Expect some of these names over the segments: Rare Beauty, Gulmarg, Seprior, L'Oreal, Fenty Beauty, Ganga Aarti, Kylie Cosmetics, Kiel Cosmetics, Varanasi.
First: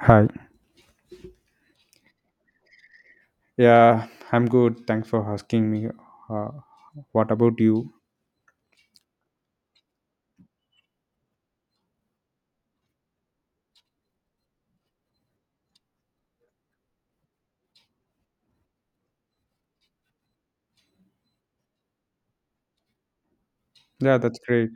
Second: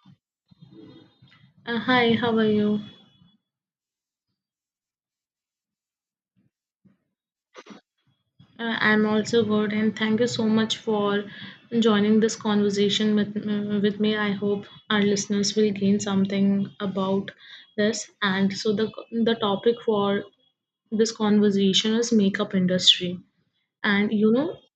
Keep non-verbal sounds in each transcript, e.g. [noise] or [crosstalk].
Hi. Hi, how are you? Yeah, I'm good. Thanks for asking me. Uh, what about you? I'm also good, and thank you so much for joining this conversation with me. I hope our listeners will gain something about this. And so the topic for this conversation is makeup industry. And Yeah, that's great.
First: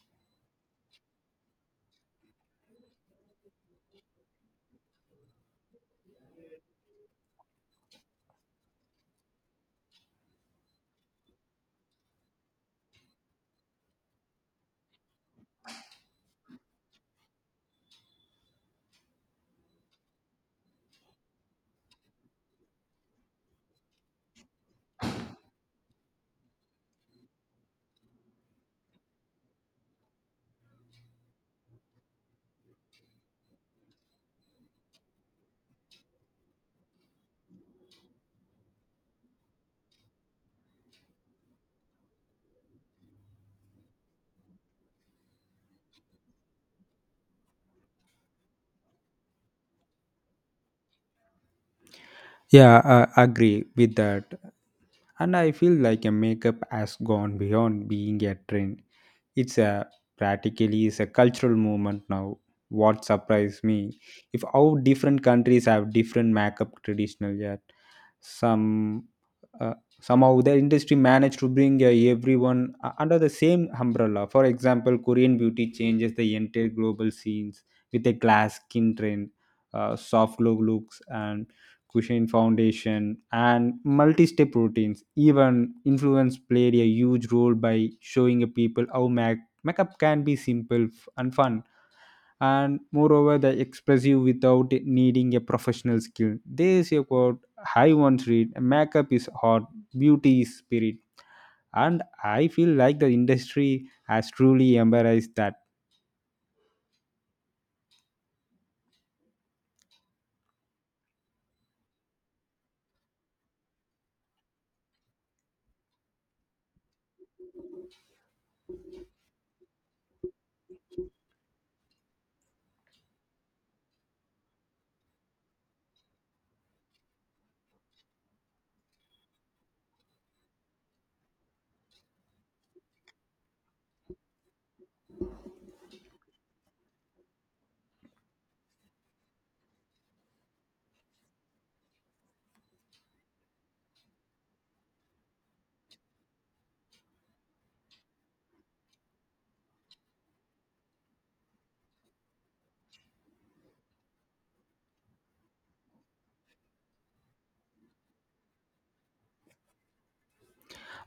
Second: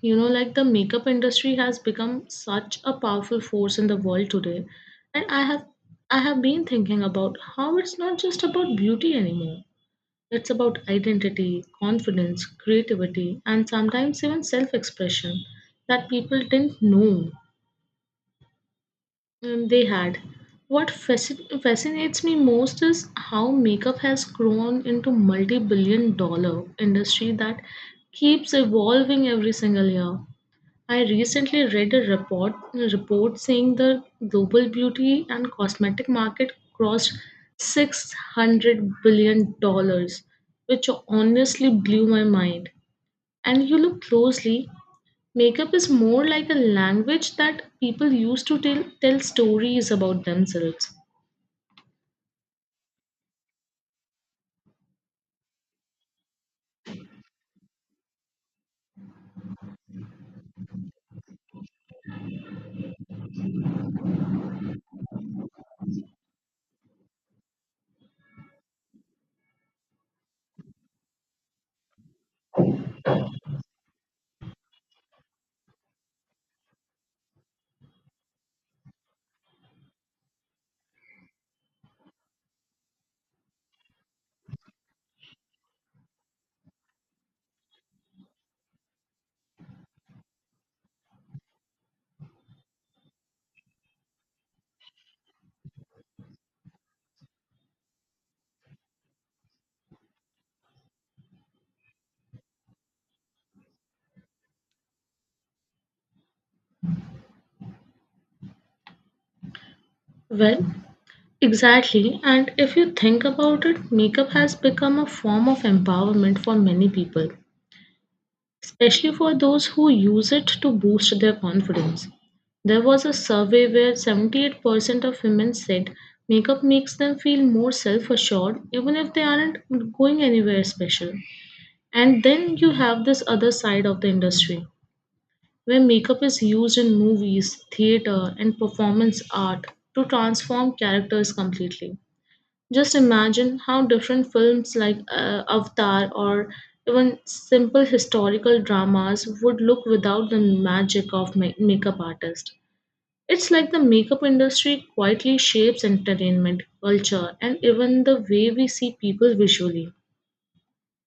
like the makeup industry has become such a powerful force in the world today. And I have been thinking about how it's not just about beauty anymore. It's about identity, confidence, creativity, and sometimes even self expression that people didn't know they had. What fascinates me most is how makeup has grown into multi billion dollar industry that keeps evolving every single year. I recently read a report saying the global beauty and cosmetic market crossed $600 billion, which honestly blew my mind. And you look closely, makeup is more like a language that people use to tell stories about themselves. Yeah, I agree with that. And I feel like a makeup has gone beyond being a trend. It's a practically is a cultural movement now. What surprised me if how different countries have different makeup traditional yet some, uh, somehow the industry managed to bring everyone under the same umbrella. For example, Korean beauty changes the entire global scenes with a glass skin trend, soft glow looks and cushion foundation and multi-step routines. Even influence played a huge role by showing a people how makeup can be simple and fun. And moreover, they express you without it needing a professional skill. They say quote, I once read makeup is art, beauty is spirit. And I feel like the industry has truly embraced that. Well, exactly. And if you think about it, makeup has become a form of empowerment for many people, especially for those who use it to boost their confidence. There was a survey where 78% of women said makeup makes them feel more self assured, even if they aren't going anywhere special. And then you have this other side of the industry where makeup is used in movies, theater, and performance art to transform characters completely. Just imagine how different films like Avatar or even simple historical dramas would look without the magic of makeup artists. It's like the makeup industry quietly shapes entertainment, culture, and even the way we see people visually.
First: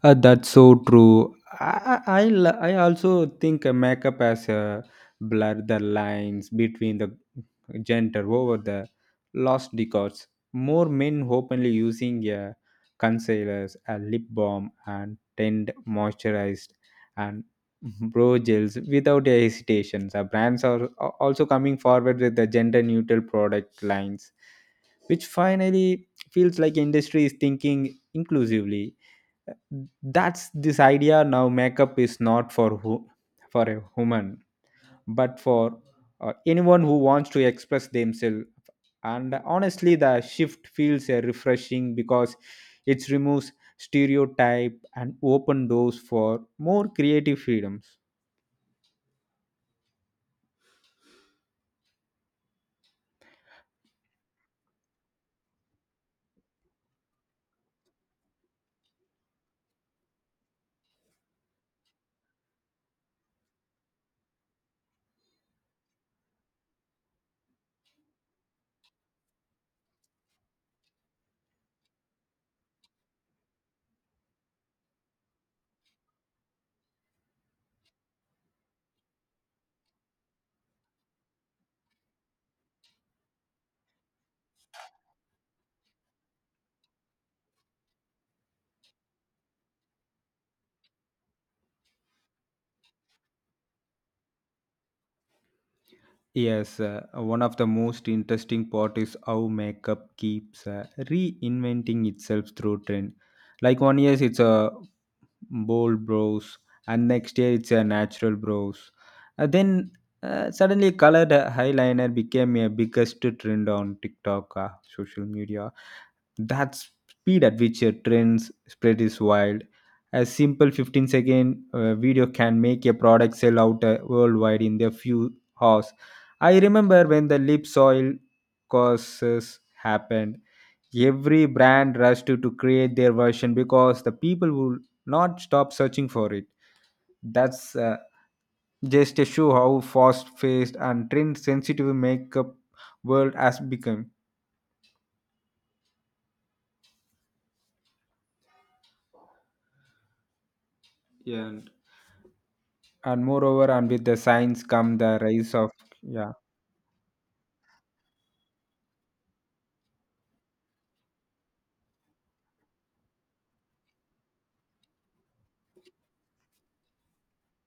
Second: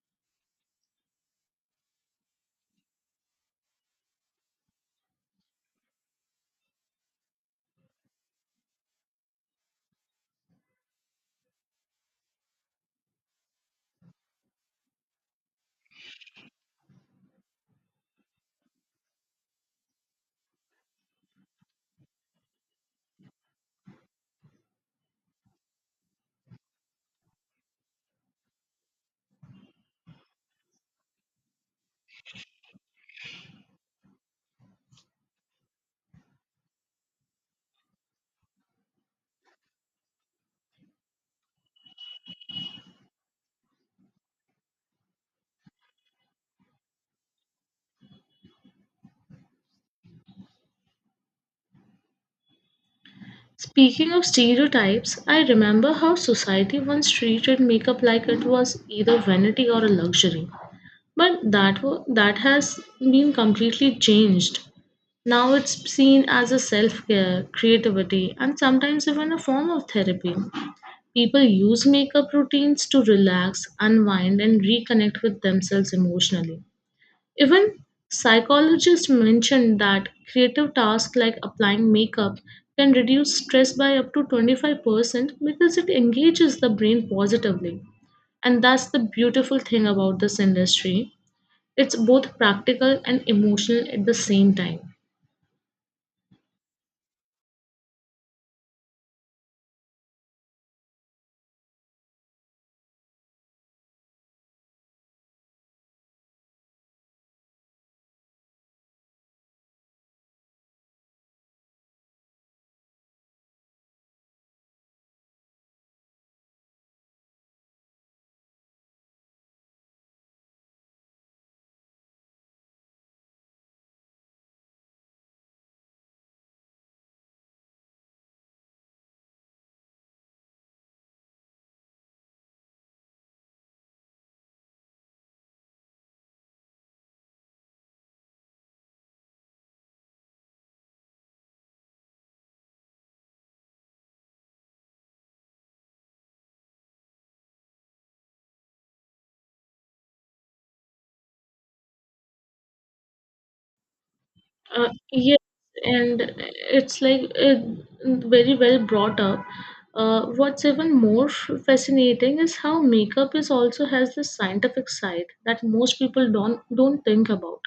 That's so true. I also think makeup as a blur the lines between the gender over the last decades. More men openly using a concealers, a lip balm, and tint moisturized and brow gels without a hesitation. The brands are also coming forward with the gender neutral product lines, which finally feels like industry is thinking inclusively. That's this idea now makeup is not for who, for a woman, but for anyone who wants to express themselves. And honestly, the shift feels refreshing because it removes stereotype and open doors for more creative freedoms. Speaking of stereotypes, I remember how society once treated makeup like it was either vanity or a luxury. But that has been completely changed. Now it's seen as a self care, creativity, and sometimes even a form of therapy. People use makeup routines to relax, unwind, and reconnect with themselves emotionally. Even psychologists mention that creative tasks like applying makeup can reduce stress by up to 25% because it engages the brain positively. And that's the beautiful thing about this industry. It's both practical and emotional at the same time. Yes, one of the most interesting part is how makeup keeps reinventing itself through trend. Like one year it's a bold brows, and next day it's a natural brows. Then suddenly colored eyeliner became a biggest trend on TikTok, social media. That speed at which a trend spread is wild. A simple 15 second video can make a product sell out worldwide in a few hours. I remember when the lip soil courses happened. Every brand rushed to create their version because the people will not stop searching for it. That's just to show how fast-paced and trend-sensitive makeup world has become. Yeah. And moreover, and with the science come the Yes, rise of. and Yeah. it's like very well brought up. What's even more fascinating is how makeup is also has this scientific side that most people don't think about.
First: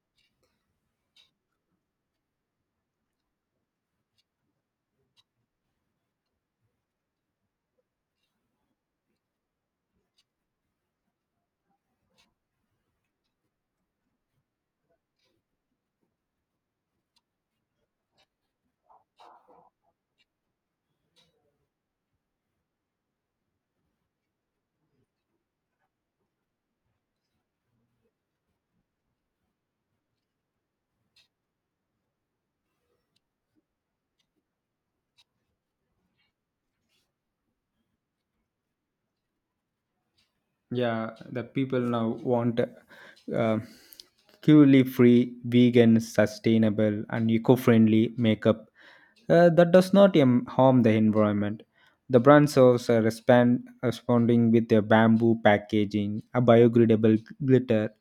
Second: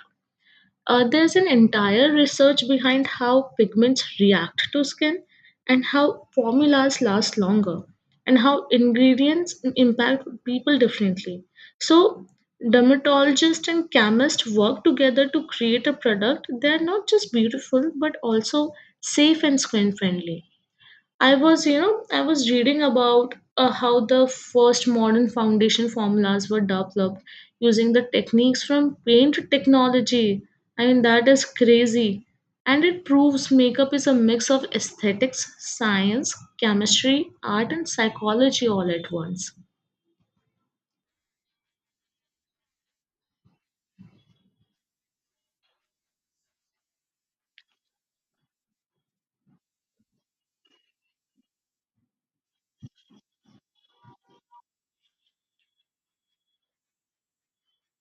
There's an entire research behind how pigments react to skin and how formulas last longer and how ingredients impact people differently. So, dermatologists and chemists work together to create a product that are not just beautiful but also safe and skin friendly. I was reading about how the first modern foundation formulas were developed using the techniques from paint technology. I mean, that is crazy. And it proves makeup is a mix of aesthetics, science, chemistry, art, and psychology all at once. Yeah, the people now want uh, cruelty free, vegan, sustainable, and eco friendly makeup that does not harm the environment. The brands also responding with a bamboo packaging, a biodegradable glitter,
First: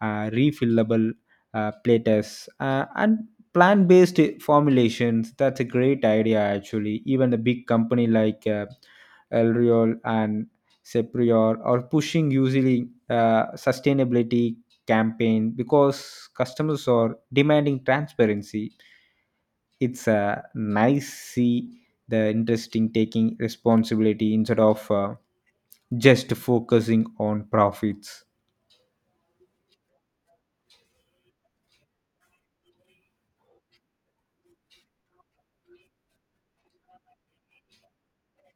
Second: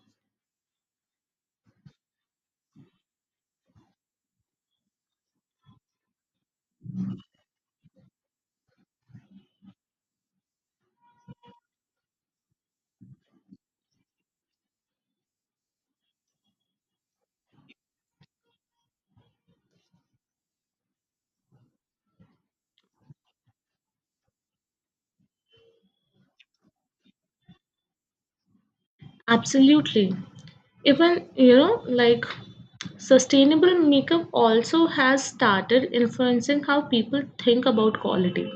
refillable platters, and plant based formulations. That's a great idea, actually. Even a big company like L'Oreal and Seprior or pushing usually sustainability campaign because customers are demanding transparency. It's nice see the interesting taking responsibility instead of just focusing on profits. Absolutely. Even, like sustainable makeup also has started influencing how people think about quality.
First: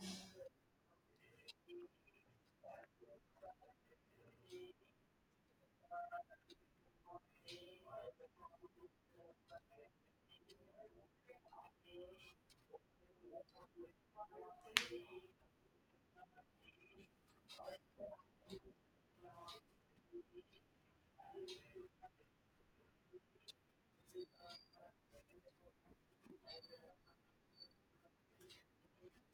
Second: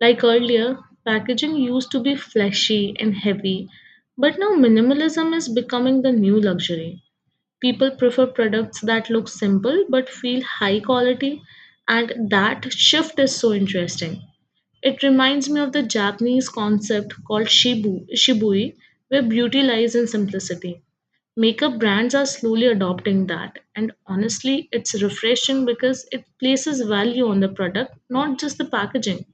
Like earlier, packaging used to be flashy and heavy, but now minimalism is becoming the new luxury. People prefer products that look simple but feel high quality, and that shift is so interesting. It reminds me of the Japanese concept called shibui, where beauty lies in simplicity. Makeup brands are slowly adopting that, and honestly, it's refreshing because it places value on the product, not just the packaging.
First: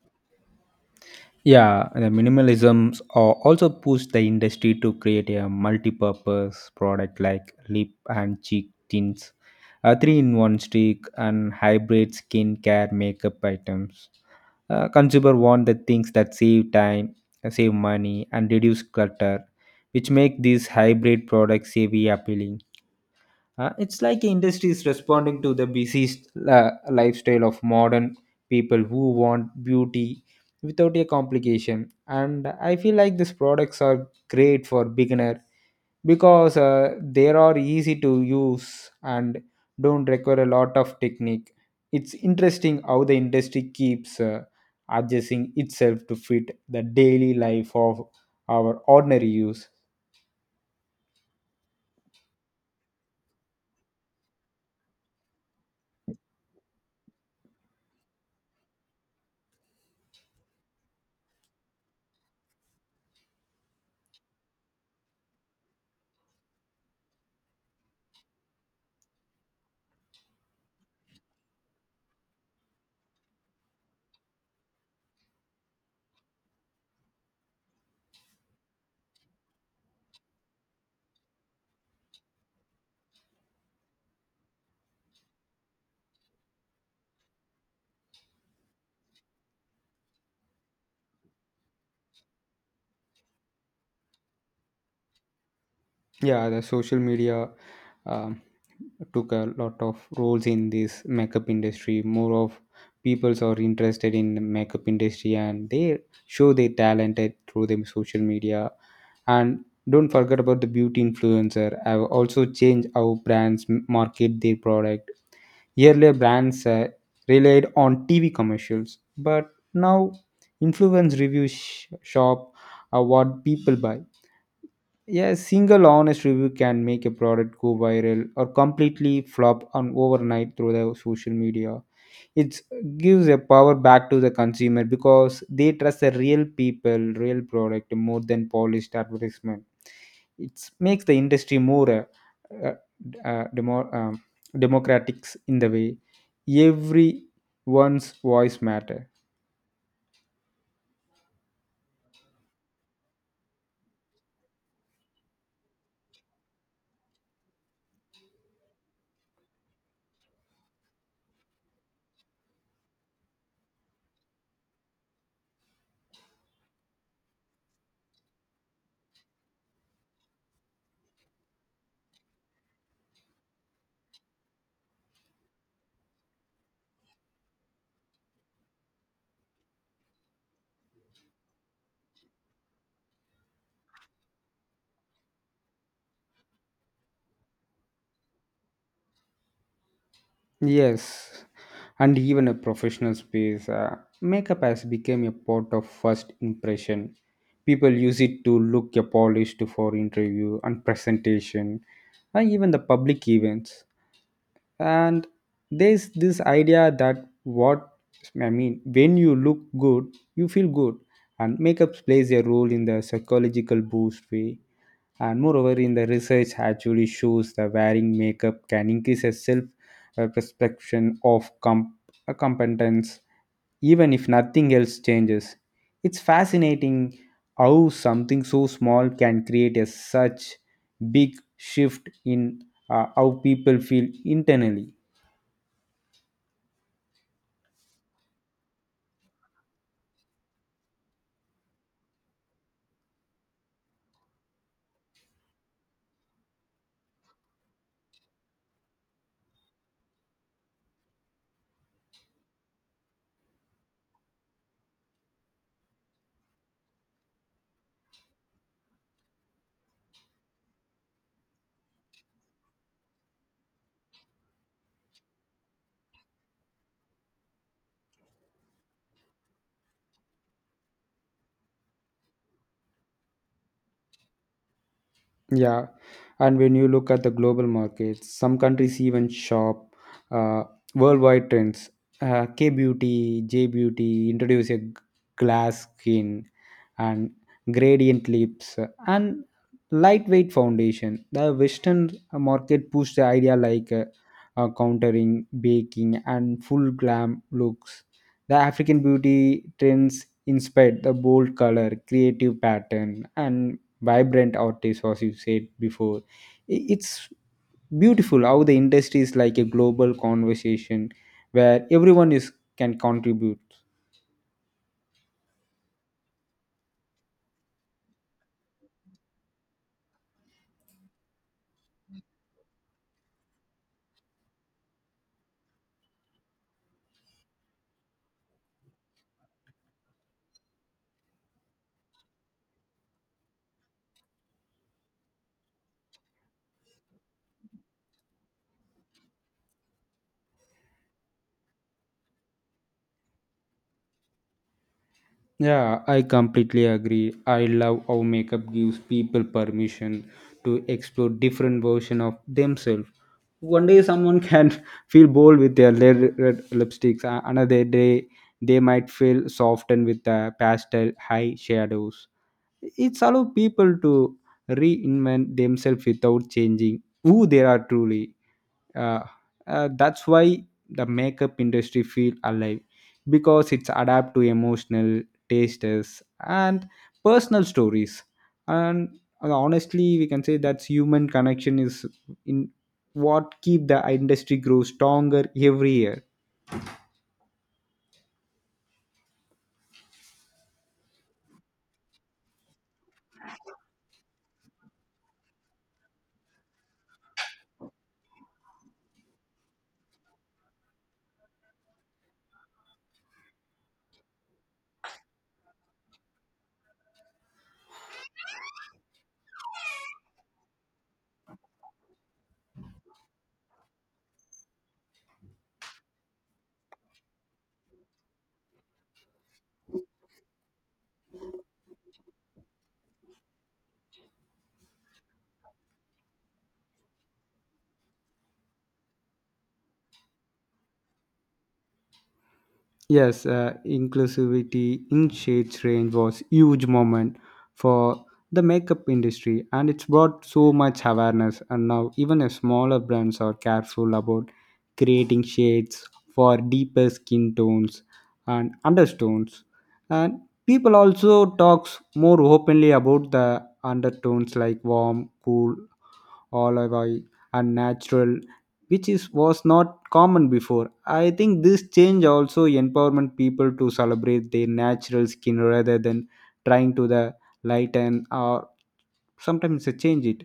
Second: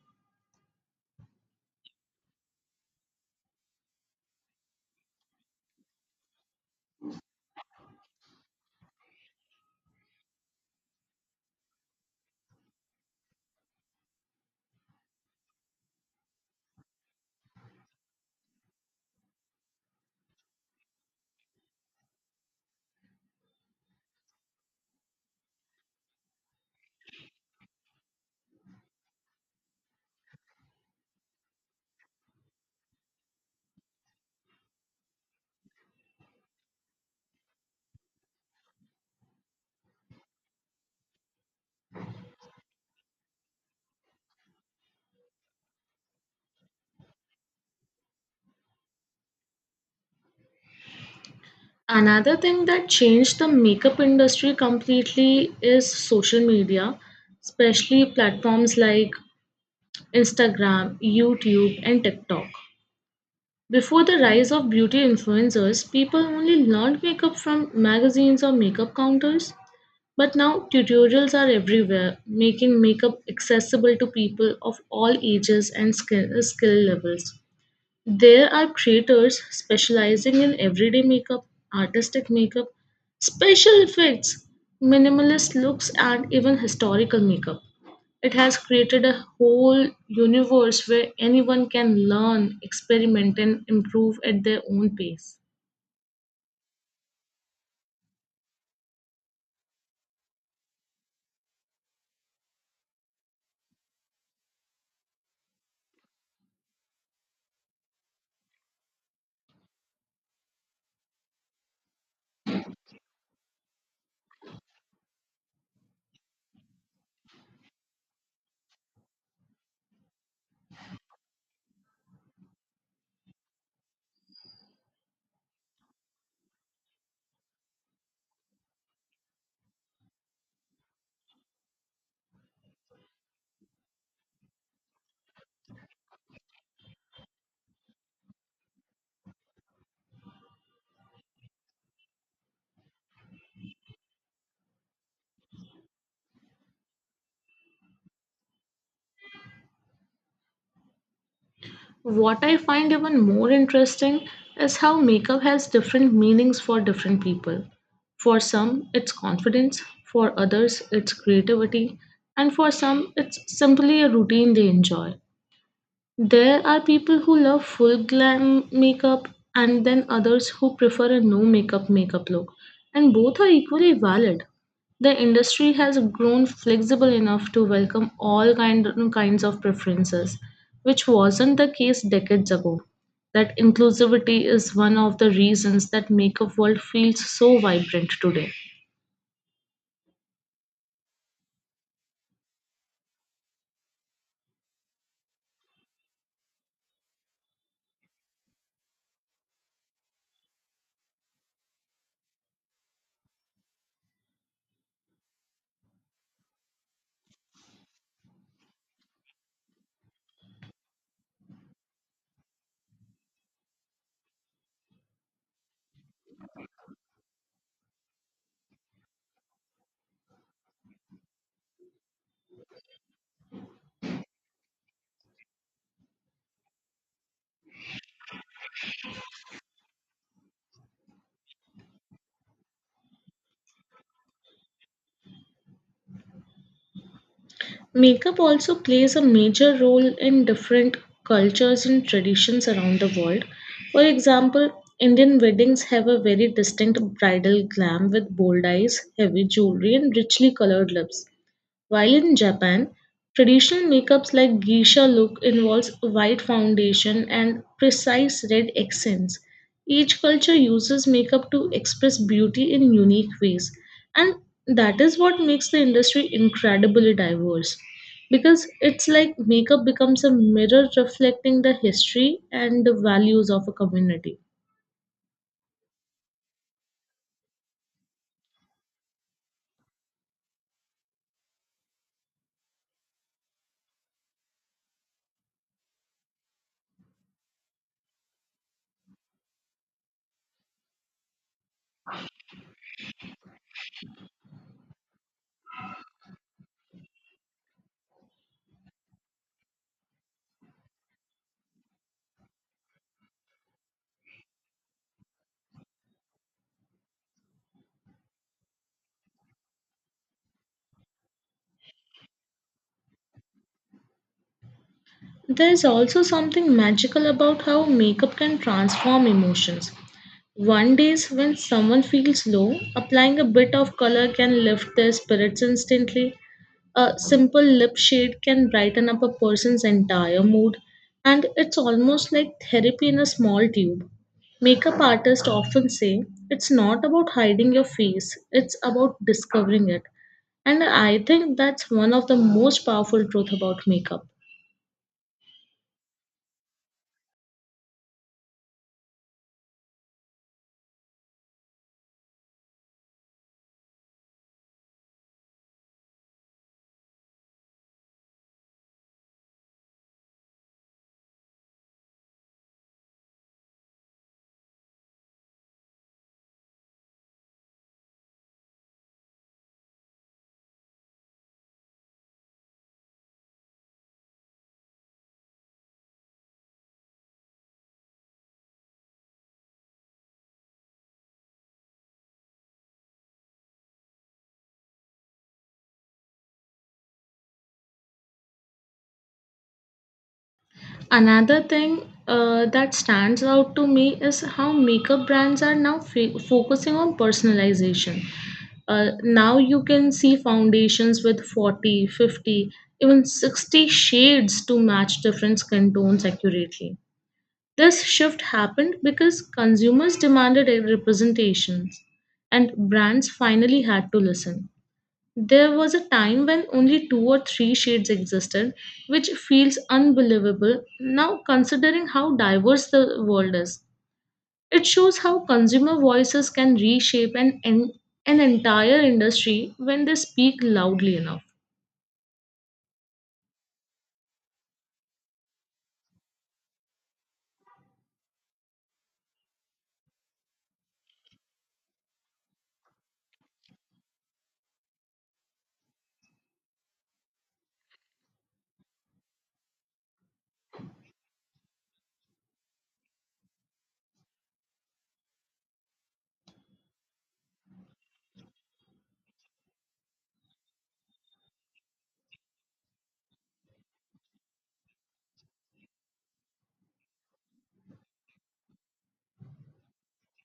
Yeah, the minimalisms are also push the industry to create a multi-purpose product like lip and cheek tints, a three-in-one stick, and hybrid skincare makeup items. Consumer want the things that save time, save money, and reduce clutter, which make these hybrid products savvy appealing. It's like industries responding to the busy lifestyle of modern people who want beauty without a complication. And I feel like these products are great for beginner because they are easy to use and don't require a lot of technique. It's interesting how the industry keeps adjusting itself to fit the daily life of our ordinary use. Another thing that changed the makeup industry completely is social media, especially platforms like Instagram, YouTube, and TikTok. Before the rise of beauty influencers, people only learned makeup from magazines or makeup counters. But now tutorials are everywhere, making makeup accessible to people of all ages and skill levels. There are creators specializing in everyday makeup, artistic makeup, special effects, minimalist looks, and even historical makeup. It has created a whole universe where anyone can learn, experiment, and improve at their own pace. Yeah, the social media um, took a lot of roles in this makeup industry. More of peoples are interested in the makeup industry and they show their talented through them social media. And don't forget about the beauty influencer. Have also changed how brands market their product. Earlier, brands relied on TV commercials, but now influence reviews shop are what people buy. Yeah, a single honest review can make a product go viral or completely flop on overnight through the social media. It gives a power back to the consumer because they trust the real people, real product more than polished advertisement. It makes the industry more uh, uh, uh, demo, um democratic in the way everyone's voice matter. What I find even more interesting is how makeup has different meanings for different people. For some, it's confidence, for others, it's creativity, and for some, it's simply a routine they enjoy. There are people who love full glam makeup and then others who prefer a no makeup makeup look, and both are equally valid. The industry has grown flexible enough to welcome all kinds of preferences, which wasn't the case decades ago. That inclusivity is one of the reasons that makeup world feels so vibrant today. Yes, and even a professional space. Makeup has become a part of first impression. People use it to look a polished for interview and presentation, and even the public events. And there's this idea that what, I mean, when you look good, you feel good, and makeup plays a role in the psychological boost way, and moreover in the research actually shows that wearing makeup can increase a self perception of competence, even if nothing else changes. It's fascinating how something so small can create a such big shift in how people feel internally. Makeup also plays a major role in different cultures and traditions around the world. For example, Indian weddings have a very distinct bridal glam with bold eyes, heavy jewelry, and richly colored lips. While in Japan, traditional makeups like geisha look involves white foundation and precise red accents. Each culture uses makeup to express beauty in unique ways, and that is what makes the industry incredibly diverse. Because it's like makeup becomes a mirror reflecting the history and the values of a community. Yeah, and when you look at the global markets, some countries even shop uh, worldwide trends. K beauty, J beauty introduce a glass skin and gradient lips and lightweight foundation. The Western market pushed the idea like countering, baking, and full glam looks. The African beauty trends inspired the bold color, creative pattern, and vibrant artists as you said before. It's beautiful how the industry is like a global conversation where everyone is can contribute. There's also something magical about how makeup can transform emotions. One days when someone feels low, applying a bit of color can lift their spirits instantly. A simple lip shade can brighten up a person's entire mood, and it's almost like therapy in a small tube. Makeup artists often say it's not about hiding your face, it's about discovering it. And I think that's one of the most powerful truth about makeup. Yeah, I completely agree. I love how makeup gives people permission to explore different version of themselves. One day someone can [laughs] feel bold with their red lipsticks. Another day they might feel softened with the pastel high shadows. It's allow people to reinvent themselves without changing who they are truly. Uh, that's why the makeup industry feel alive because it's adapt to emotional tastes and personal stories. And honestly, we can say that human connection is in what keep the industry grow stronger every year. Another thing that stands out to me is how makeup brands are now focusing on personalization. Now you can see foundations with 40, 50, even 60 shades to match different skin tones accurately. This shift happened because consumers demanded a representations and brands finally had to listen. There was a time when only two or three shades existed, which feels unbelievable now considering how diverse the world is. It shows how consumer voices can reshape an entire industry when they speak loudly enough. Yes, inclusivity in shades range was huge moment for the makeup industry, and it's brought so much awareness. And now even a smaller brands are careful about creating shades for deeper skin tones and undertones. And people also talks more openly about the undertones like warm, cool, olive oil and natural, which is was not common before. I think this change also empowerment people to celebrate their natural skin rather than trying to the lighten or sometimes they change it.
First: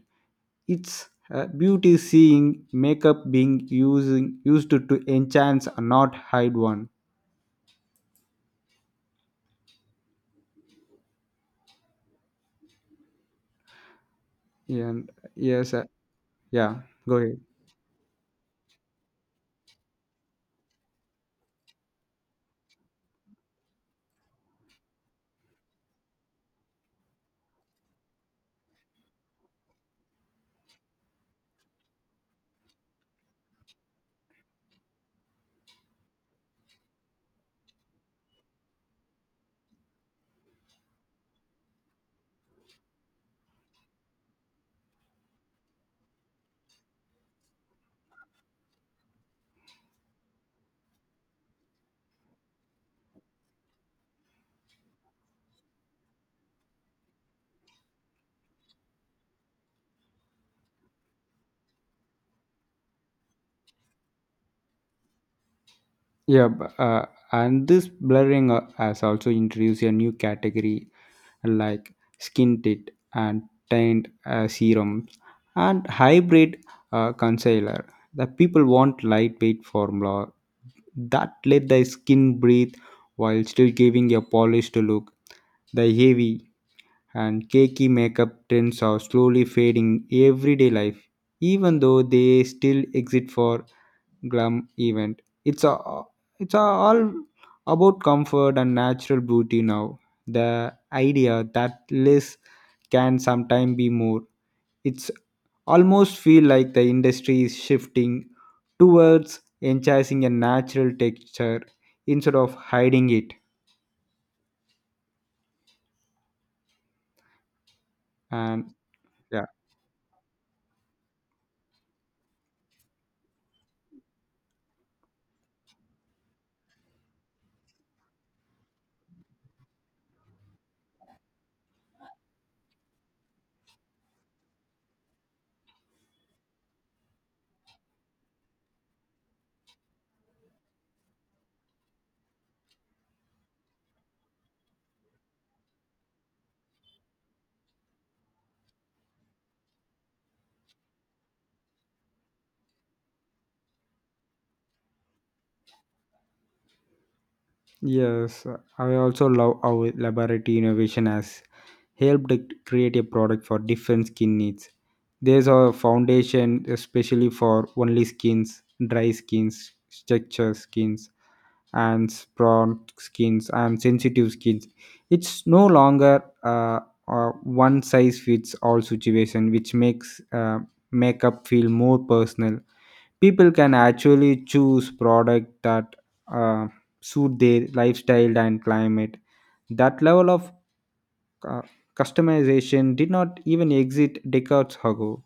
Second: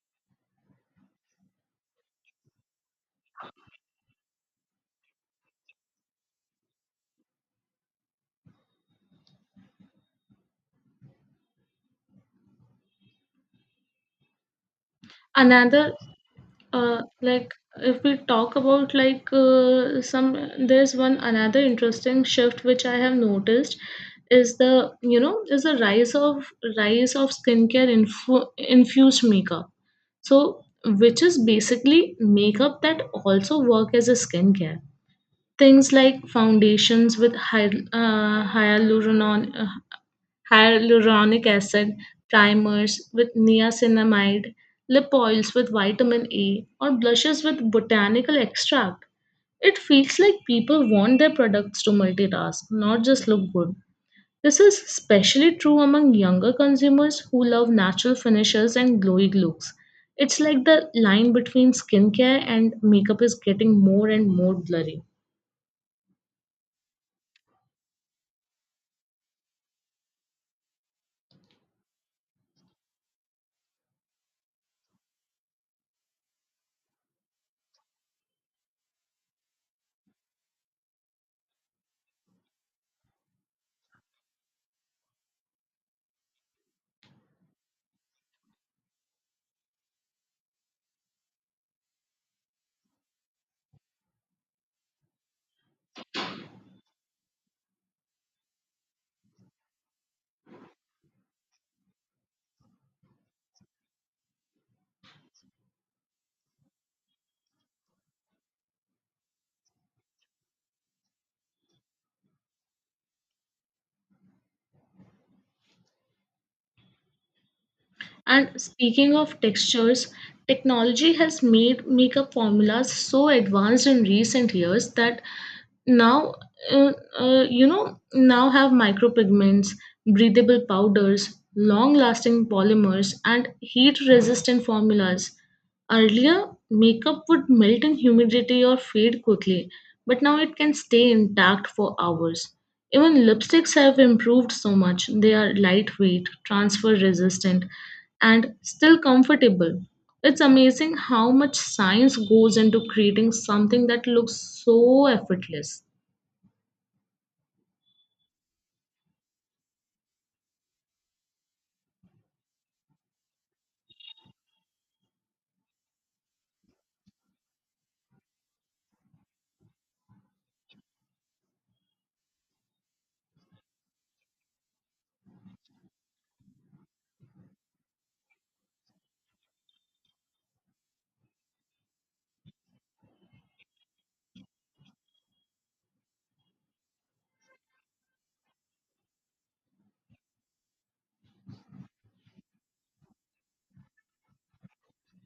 It's beauty seeing makeup being using used to enhance and not hide one. And yes, Another yeah. Go ahead. Like if we talk about like some there's one another interesting shift which I have noticed is the you know is the rise of skincare infused makeup, so which is basically makeup that also work as a skincare. Things like foundations with hy- hyaluronan hyaluronic acid, primers with niacinamide, lip oils with vitamin A, or blushes with botanical extract. It feels like people want their products to multitask, not just look good. This is especially true among younger consumers who love natural finishes and glowy looks. It's like the line between skincare and makeup is getting more and more blurry. Yeah. And this blurring has also introduced a new category like skin tint and tint serum and hybrid concealer. The people want lightweight formula that let the skin breathe while still giving a polished look. The heavy and cakey makeup trends are slowly fading everyday life, even though they still exist for glam event. All about comfort and natural beauty now. The idea that less can sometimes be more. It's almost feel like the industry is shifting towards enhancing a natural texture instead of hiding it. And And speaking of yeah, textures, technology has made makeup formulas so advanced in recent years that now uh, you know now have micropigments, breathable powders, long-lasting polymers, and heat-resistant formulas. Earlier, makeup would melt in humidity or fade quickly, but now it can stay intact for hours. Even lipsticks have improved so much. They are lightweight, transfer resistant, and still comfortable. It's amazing how much science goes into creating something that looks so effortless. yes, I also love how elaborate innovation has helped create a product for different skin needs. There's a foundation especially for only skins, dry skins, structure skins, and prawn skins and sensitive skins. It's no longer one size fits all situation, which makes makeup feel more personal. People can actually choose product that uh, suit their lifestyle and climate. That level of cu- customization did not even exist decades ago.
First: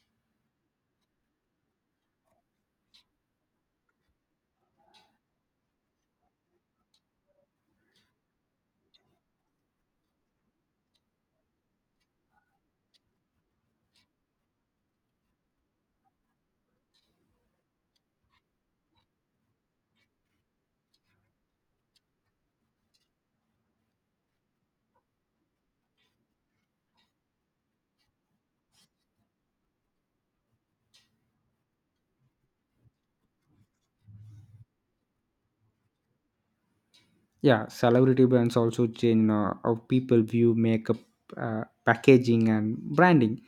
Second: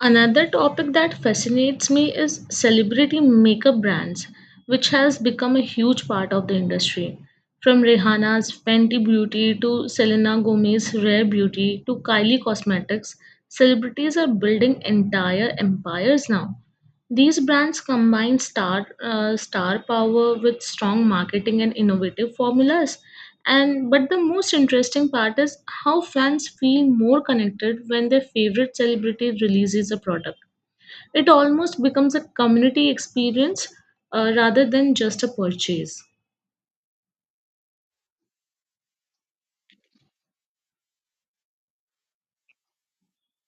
Another topic that fascinates me is celebrity makeup brands, which has become a huge part of the industry. From Rihanna's Fenty Beauty to Selena Gomez's Rare Beauty to Kylie Cosmetics, celebrities are building entire empires now. These brands combine star power with strong marketing and innovative formulas. And but the most interesting part is how fans feel more connected when their favorite celebrity releases a product. It almost becomes a community experience rather than just a purchase. Yeah, celebrity brands also change how people view makeup, packaging, and branding,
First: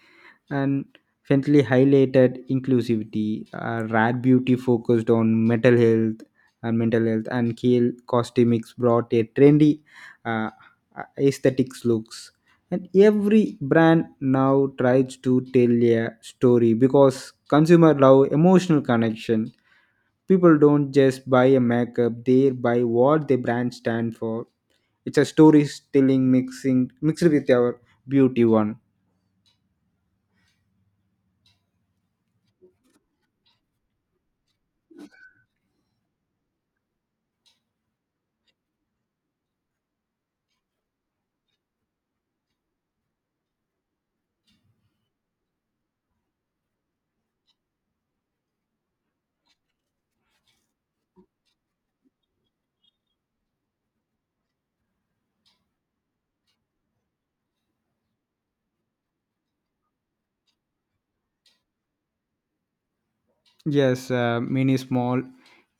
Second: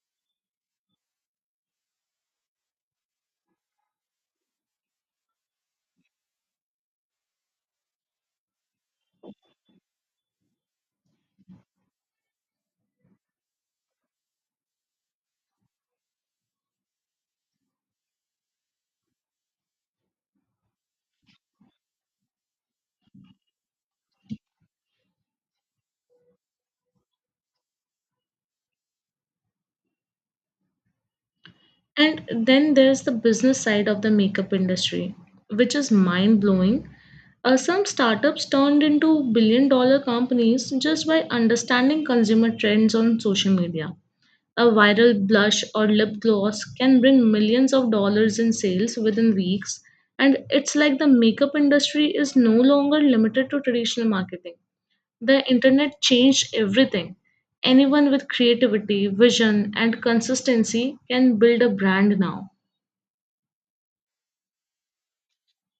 and faintly highlighted inclusivity. Rare Beauty focused on mental health, and Kiel Cosmetics brought a trendy uh, aesthetics looks. And every brand now tries to tell a story because consumer love emotional connection. People don't just buy a makeup, they buy what the brand stand for. It's a storytelling mixing mixed with our beauty one. And then there's the business side of the makeup industry, which is mind blowing. Some startups turned into billion dollar companies just by understanding consumer trends on social media. A viral blush or lip gloss can bring millions of dollars in sales within weeks, and it's like the makeup industry is no longer limited to traditional marketing. The internet changed everything. Anyone with creativity, vision, and consistency can build a brand now. Yes, many small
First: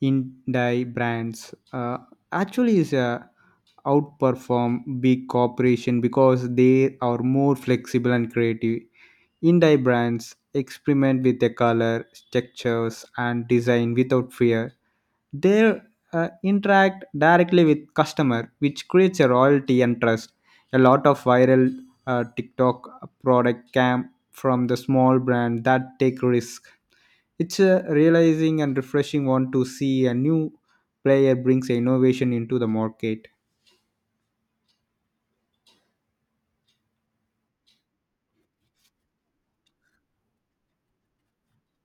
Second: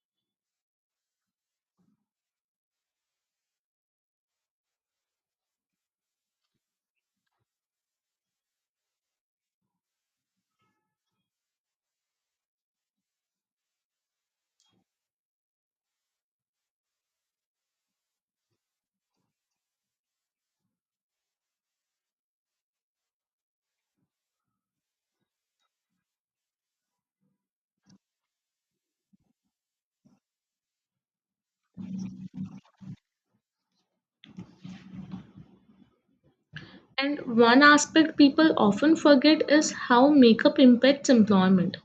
indie brands actually is outperform big corporation because they are more flexible and creative. Indie brands experiment with the color, textures, and design without fear. They interact directly with customer, which creates a loyalty and trust. A lot of viral TikTok product came from the small brand that take risk. It's a realizing and refreshing one to see a new player brings innovation into the market. And one aspect people often forget is how makeup impacts employment.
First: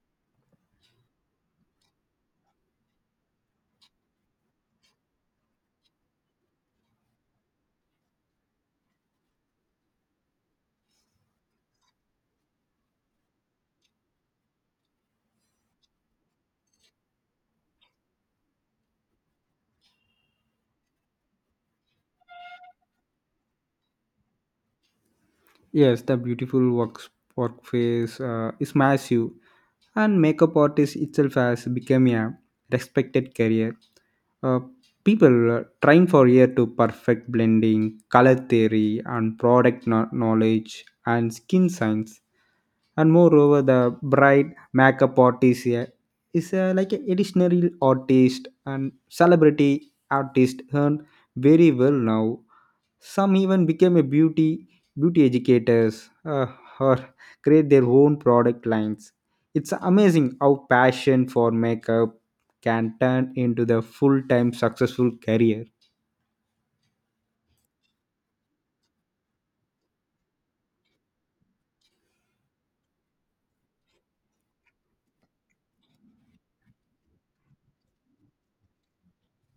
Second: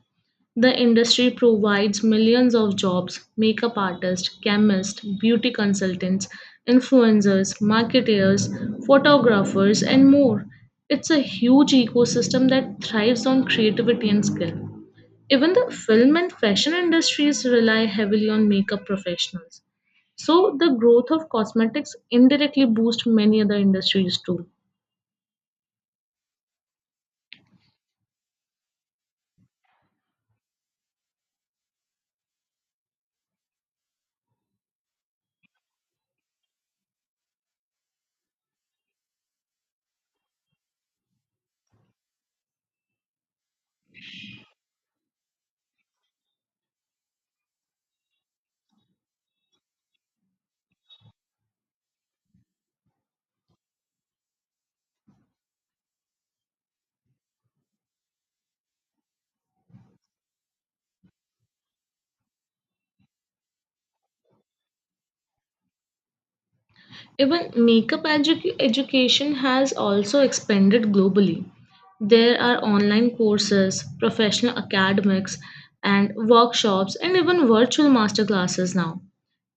The industry provides millions of jobs: makeup artists, chemists, beauty consultants, influencers, marketeers, photographers, and more. It's a huge ecosystem that thrives on creativity and skill. Even the film and fashion industries rely heavily on makeup professionals. So the growth of cosmetics indirectly boosts many other industries too. Yes, the beautiful works workface is massive, and makeup artist itself has become a respected career. Uh, People trying for year to perfect blending, color theory, and product knowledge and skin science. And moreover, the bright makeup artist here is like an additional artist and celebrity artist earn very well now. Some even became a beauty educators, or create their own product lines. It's amazing how passion for makeup can turn into the full-time successful career. Even makeup education has also expanded globally. There are online courses, professional academics, and workshops, and even virtual masterclasses now.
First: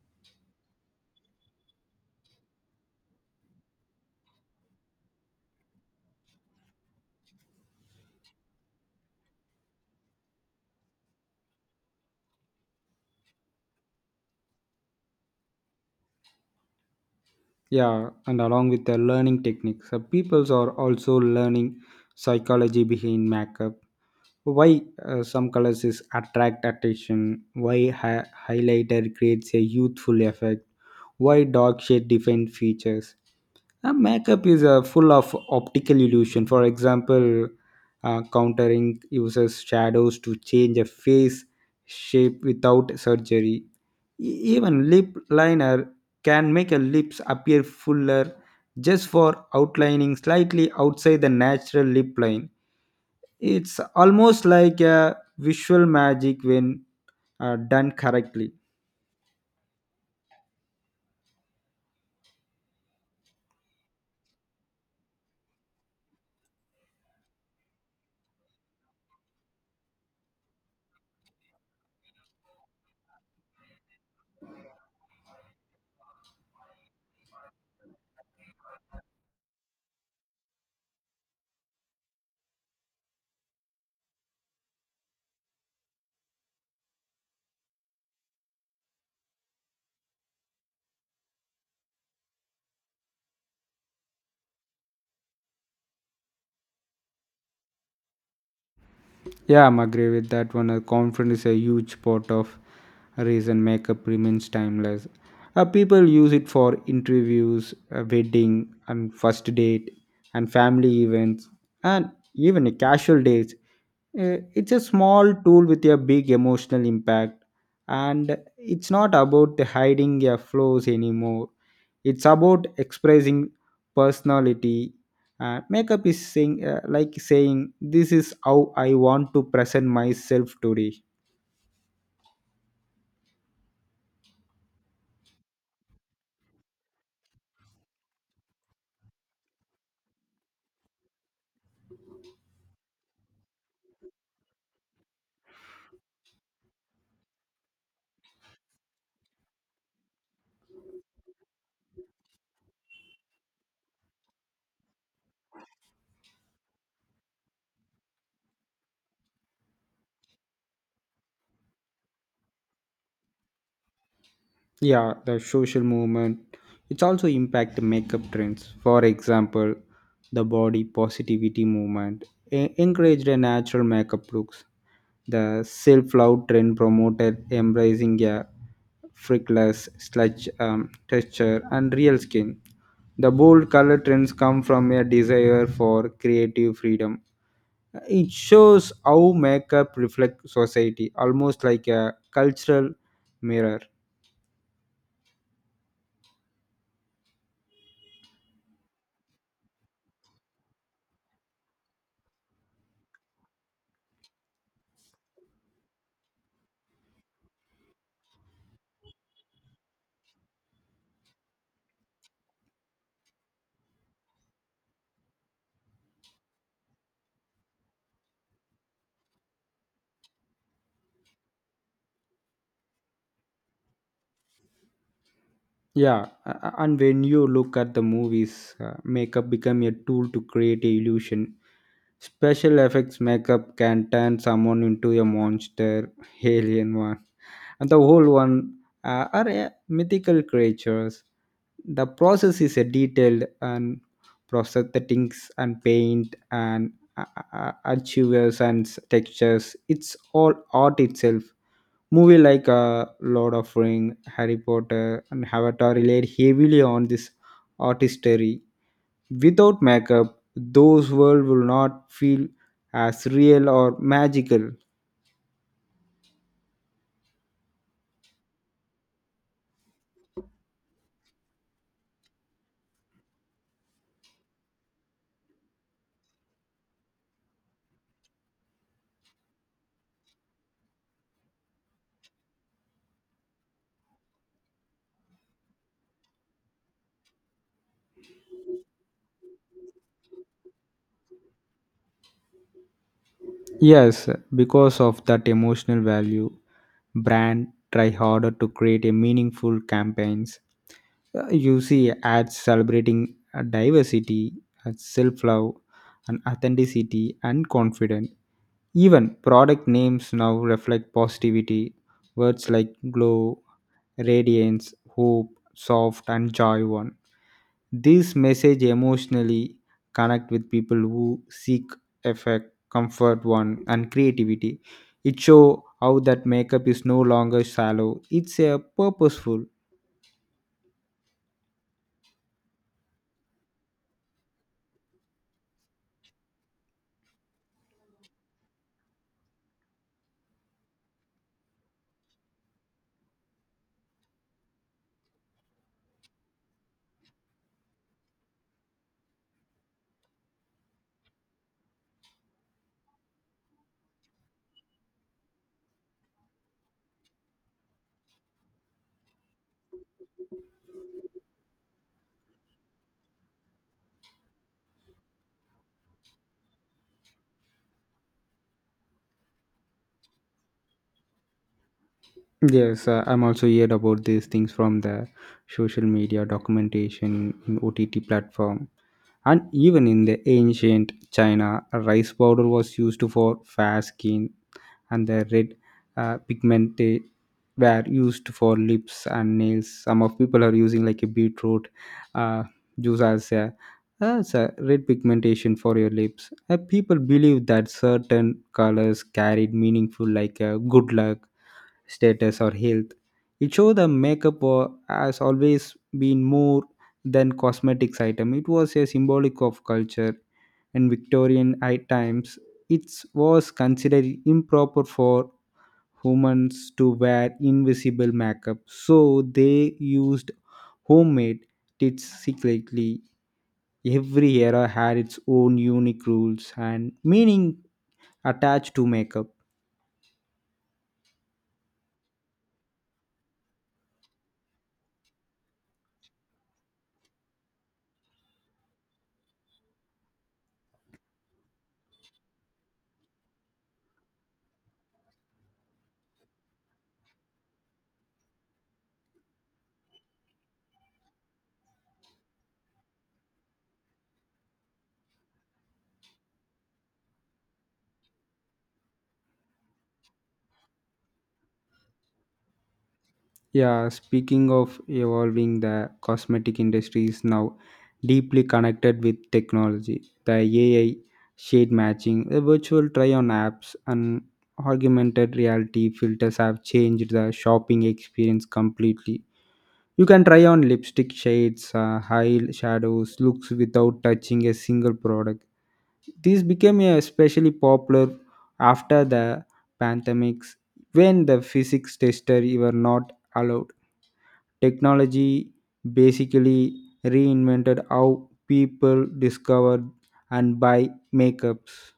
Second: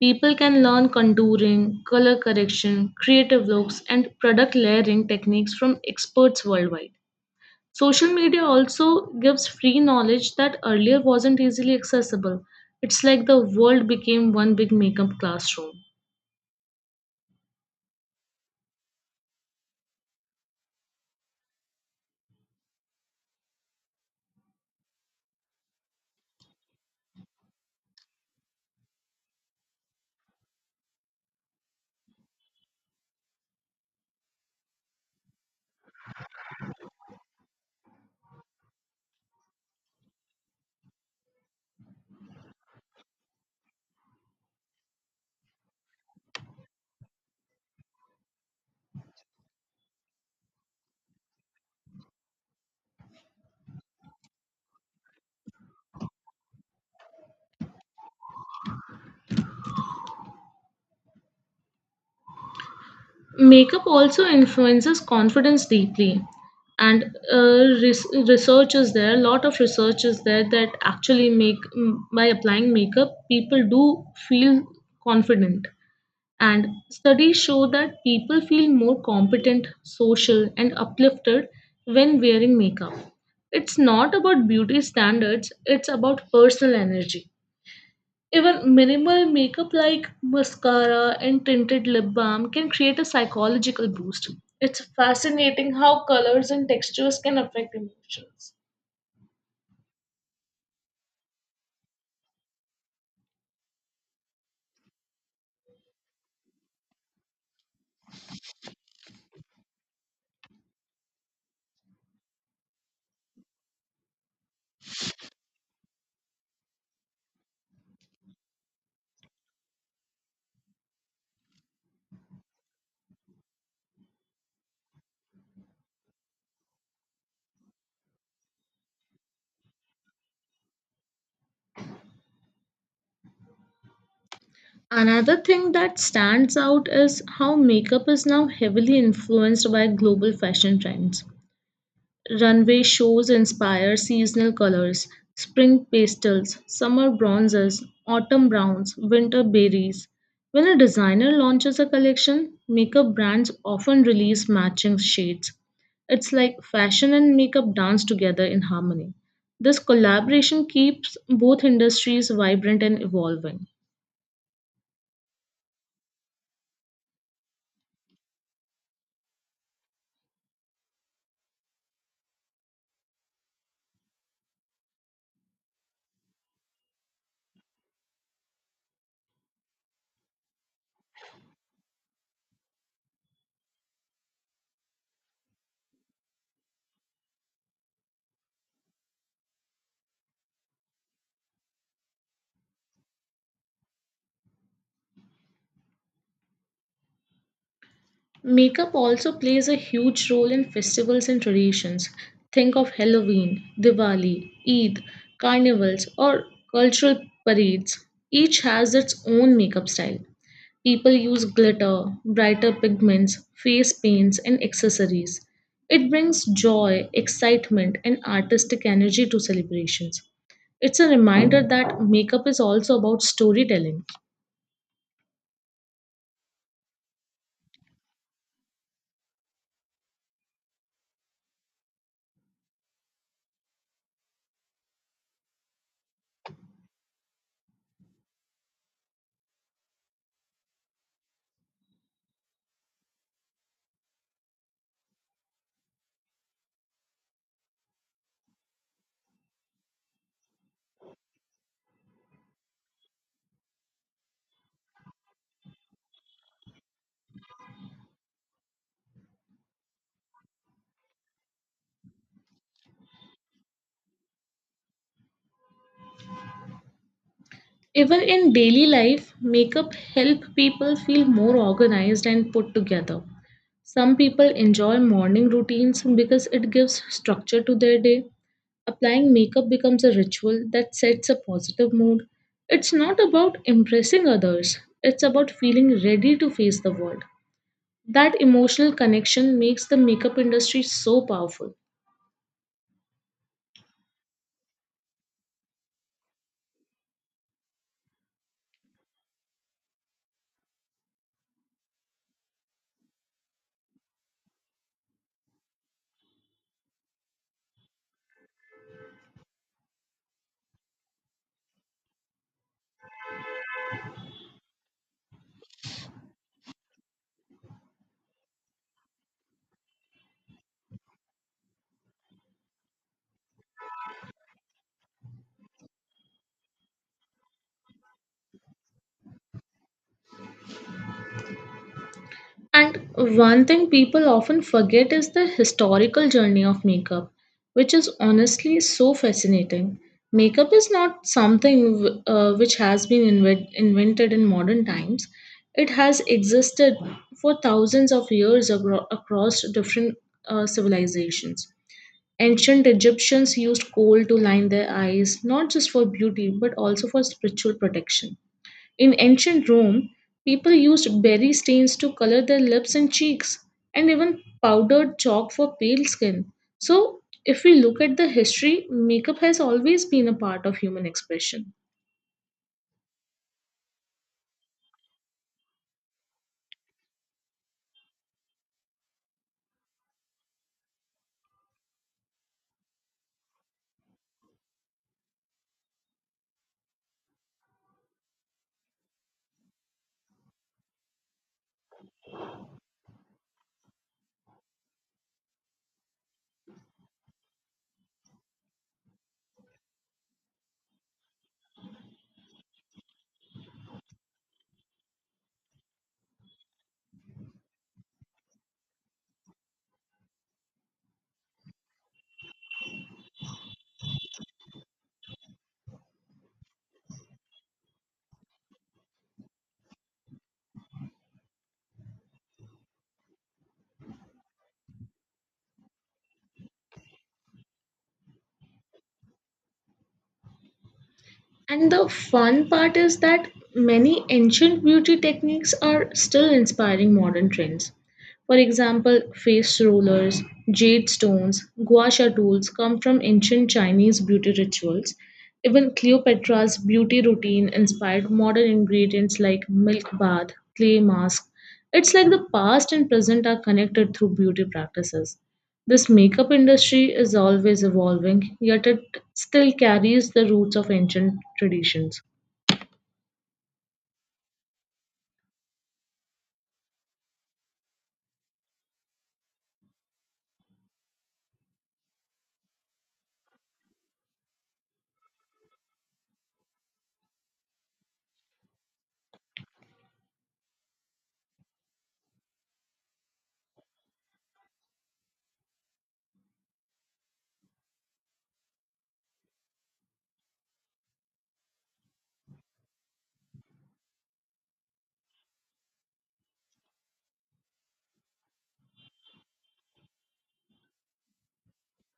People can learn contouring, color correction, creative looks, and product layering techniques from experts worldwide. Social media also gives free knowledge that earlier wasn't easily accessible. It's like the world became one big makeup classroom. Yeah, and along with the learning techniques, peoples are also learning psychology behind makeup. Why some colors is attract attention, why highlighter creates a youthful effect, why dark shade define features. Makeup is full of optical illusion. For example, countering uses shadows to change a face shape without surgery. Even lip liner can make a lips appear fuller just for outlining slightly outside the natural lip line. It's almost like a visual magic when done correctly. Makeup also influences confidence deeply, and research is there. A lot of research is there that actually make by applying makeup, people do feel confident. And studies show that people feel more competent, social, and uplifted when wearing makeup. It's not about beauty standards, it's about personal energy. Even minimal makeup like mascara and tinted lip balm can create a psychological boost. It's fascinating how colors and textures can affect emotions. Yeah, I'm agree with that one. Confidence is a huge part of reason makeup remains timeless. People use it for interviews, wedding, and first date, and family events, and even casual dates. It's a small tool with a big emotional impact, and it's not about the hiding your flaws anymore. It's about expressing personality. Makeup is saying like saying this is how I want to present myself today. Another thing that stands out is how makeup is now heavily influenced by global fashion trends. Runway shows inspire seasonal colors: spring pastels, summer bronzes, autumn browns, winter berries. When a designer launches a collection, makeup brands often release matching shades. It's like fashion and makeup dance together in harmony. This collaboration keeps both industries vibrant and evolving. Yeah, the social movement. It's also impact the makeup trends. For example, the body positivity movement encouraged a natural makeup looks. The self-love trend promoted embracing a frickless sludge texture and real skin. The bold color trends come from a desire for creative freedom. It shows how makeup reflects society, almost like a cultural mirror. Makeup also plays a huge role in festivals and traditions. Think of Halloween, Diwali, Eid, carnivals, or cultural parades. Each has its own makeup style. People use glitter, brighter pigments, face paints, and accessories. It brings joy, excitement, and artistic energy to celebrations. It's a reminder that makeup is also about storytelling. Yeah, and when you look at the movies, makeup become a tool to create a illusion. Special effects makeup can turn someone into a monster, [laughs] alien one, and the whole one are mythical creatures. The process is a detailed and prosthetics and paint and achievers and textures. It's all art itself. Movie like Lord of Ring, Harry Potter, and Avatar relied heavily on this artistry. Without makeup those worlds will not feel as real or magical. Even in daily life, makeup help people feel more organized and put together. Some people enjoy morning routines because it gives structure to their day. Applying makeup becomes a ritual that sets a positive mood. It's not about impressing others, it's about feeling ready to face the world. That emotional connection makes the makeup industry so powerful. Yes, because of that emotional value, brand try harder to create a meaningful campaigns. You see ads celebrating diversity, self love, and authenticity and confidence. Even product names now reflect positivity. Words like glow, radiance, hope, soft, and joy one. These message emotionally connect with people who seek effect, comfort one, and creativity. It show how that makeup is no longer shallow. It's a purposeful. And one thing people often forget is the historical journey of makeup, which is honestly so fascinating. Makeup is not something which has been invented in modern times. It has existed for thousands of years across different civilizations. Ancient Egyptians used coal to line their eyes, not just for beauty, but also for spiritual protection. In ancient Rome, people used berry stains to color their lips and cheeks, and even powdered chalk for pale skin. So, if we look at the history, makeup has always been a part of human expression. Yes, I'm also heard about these things from the social media documentation in OTT platform. And even in the ancient China, rice powder was used for fair skin, and the red pigment they were used for lips and nails. Some of people are using like a beetroot uh, juice as a red pigmentation for your lips. People believe that certain colors carried meaningful like good luck, status, or health. It show the makeup has always been more than cosmetics item. It was a symbolic of culture. In Victorian times it was considered improper for humans to wear invisible makeup, so they used homemade tips secretly. Every era had its own unique rules and meaning attached to makeup. And the fun part is that many ancient beauty techniques are still inspiring modern trends. For example, face rollers, jade stones, gua sha tools come from ancient Chinese beauty rituals. Even Cleopatra's beauty routine inspired modern ingredients like milk bath, clay mask. It's like the past and present are connected through beauty practices. This makeup industry is always evolving, yet it still carries the roots of ancient traditions. Yeah, speaking of evolving, the cosmetic industry is now deeply connected with technology. The AI, shade matching, the virtual try on apps, and augmented reality filters have changed the shopping experience completely. You can try on lipstick shades, high shadows, looks without touching a single product. This became especially popular after the pandemics when the physics tester were not allowed. Technology basically reinvented how people discover and buy makeups.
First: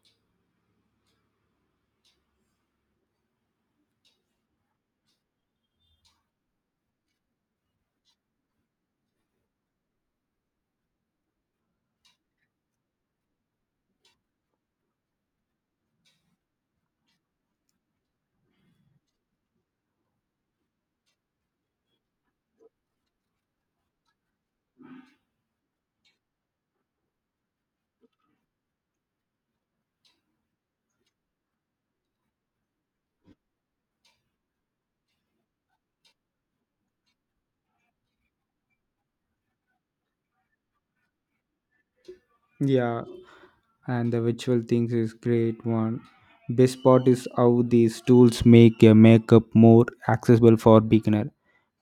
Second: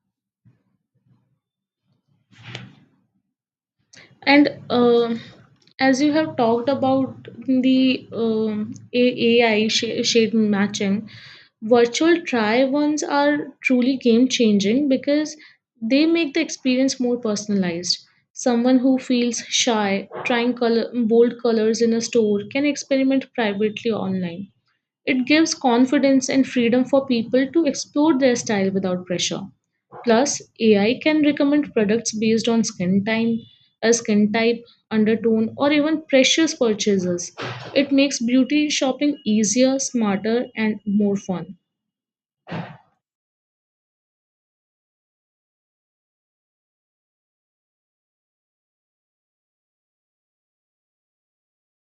And As you have talked about the AI shade matching, virtual try ons are truly game changing because they make the experience more personalized. Someone who feels shy trying bold colors in a store can experiment privately online. It gives confidence and freedom for people to explore their style without pressure. Plus, AI can recommend products based on skin type, undertone, or even precious purchases. It makes beauty shopping easier, smarter, and more fun. Yeah, and the virtual things is great one. Best part is how these tools make a makeup more accessible for beginner.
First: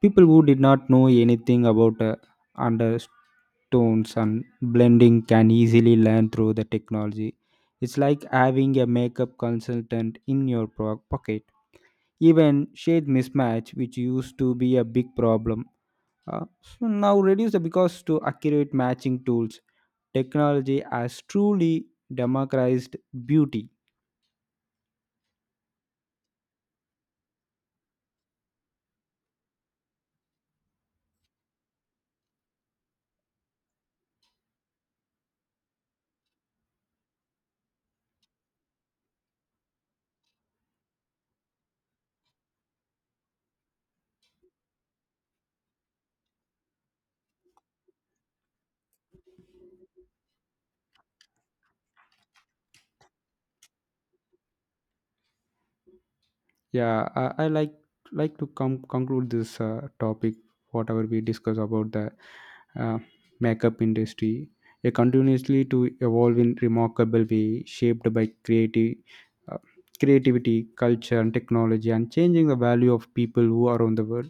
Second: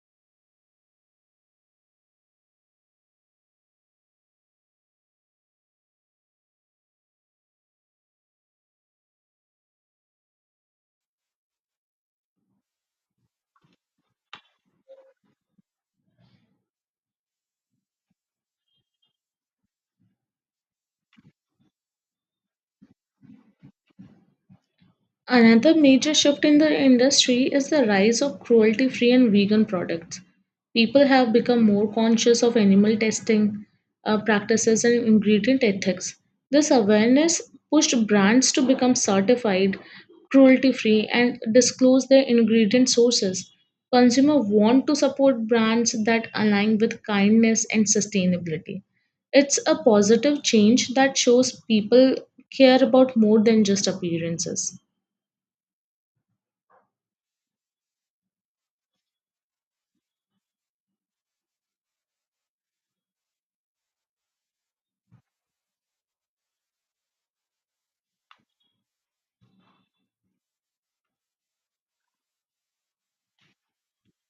People who did not know anything about undertones and blending can easily learn through the technology. It's like having a makeup consultant in your pocket. Even shade mismatch which used to be a big problem, so now reduced because to accurate matching tools. Technology has truly democratized beauty. Another major shift in the industry is the rise of cruelty free and vegan products. People have become more conscious of animal testing practices and ingredient ethics. This awareness pushed brands to become certified cruelty free and disclose their ingredient sources. Consumers want to support brands that align with kindness and sustainability. It's a positive change that shows people care about more than just appearances. Yeah, I like to conclude this topic. Whatever we discuss about the uh, makeup industry, a continuously to evolve in remarkable way shaped by creative uh, creativity, culture, and technology, and changing the value of people who are on the world.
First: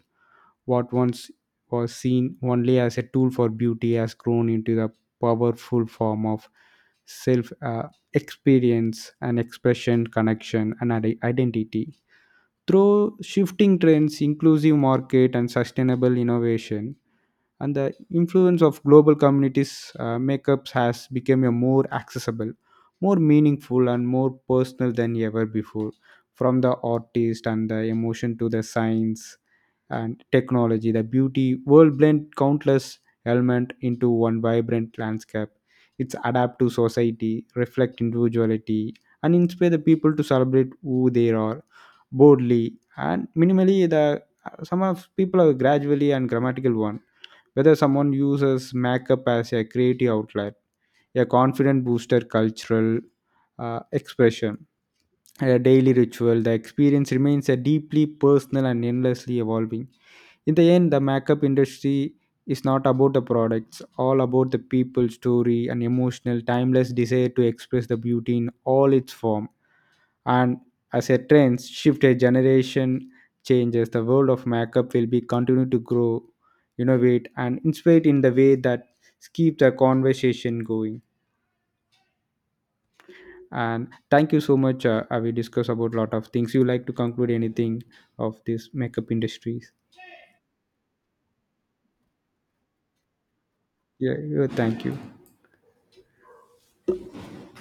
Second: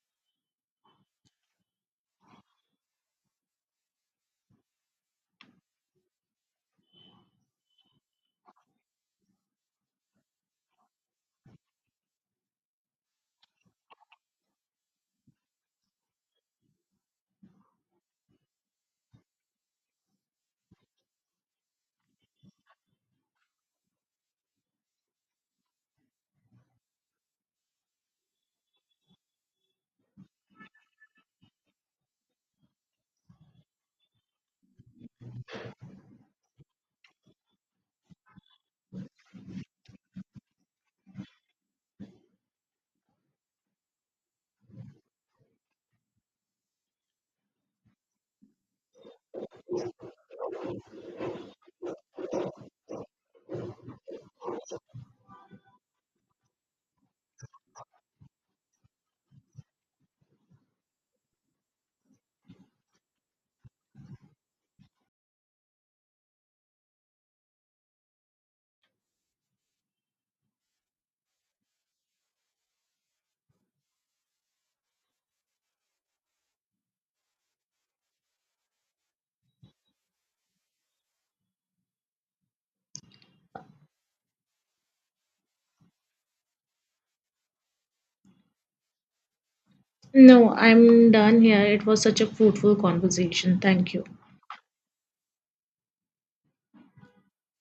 What once was seen only as a tool for beauty has grown into the powerful form of self experience and expression, connection, and identity through shifting trends, inclusive market, and sustainable innovation, and the influence of global communities. Makeups has become a more accessible, more meaningful, and more personal than ever before. From the artist and the emotion to the science and technology, the beauty world blend countless element into one vibrant landscape. It's adapt to society, reflect individuality, and inspire the people to celebrate who they are boldly and minimally. The some of people are gradually and grammatical one. Whether someone uses makeup as a creative outlet, a confident booster, cultural expression, and a daily ritual, the experience remains a deeply personal and endlessly evolving. In the end, the makeup industry is not about the products, all about the people, story, and emotional, timeless desire to express the beauty in all its form. And as a trend shift a generation changes, the world of makeup will be continue to grow, innovate, and inspire in the way that keep the conversation going. And thank you so much. I will discuss about lot of things. You like to conclude anything of this makeup industries? No, I'm done here. It was such a fruitful conversation. Thank you. Yeah, yeah, thank you.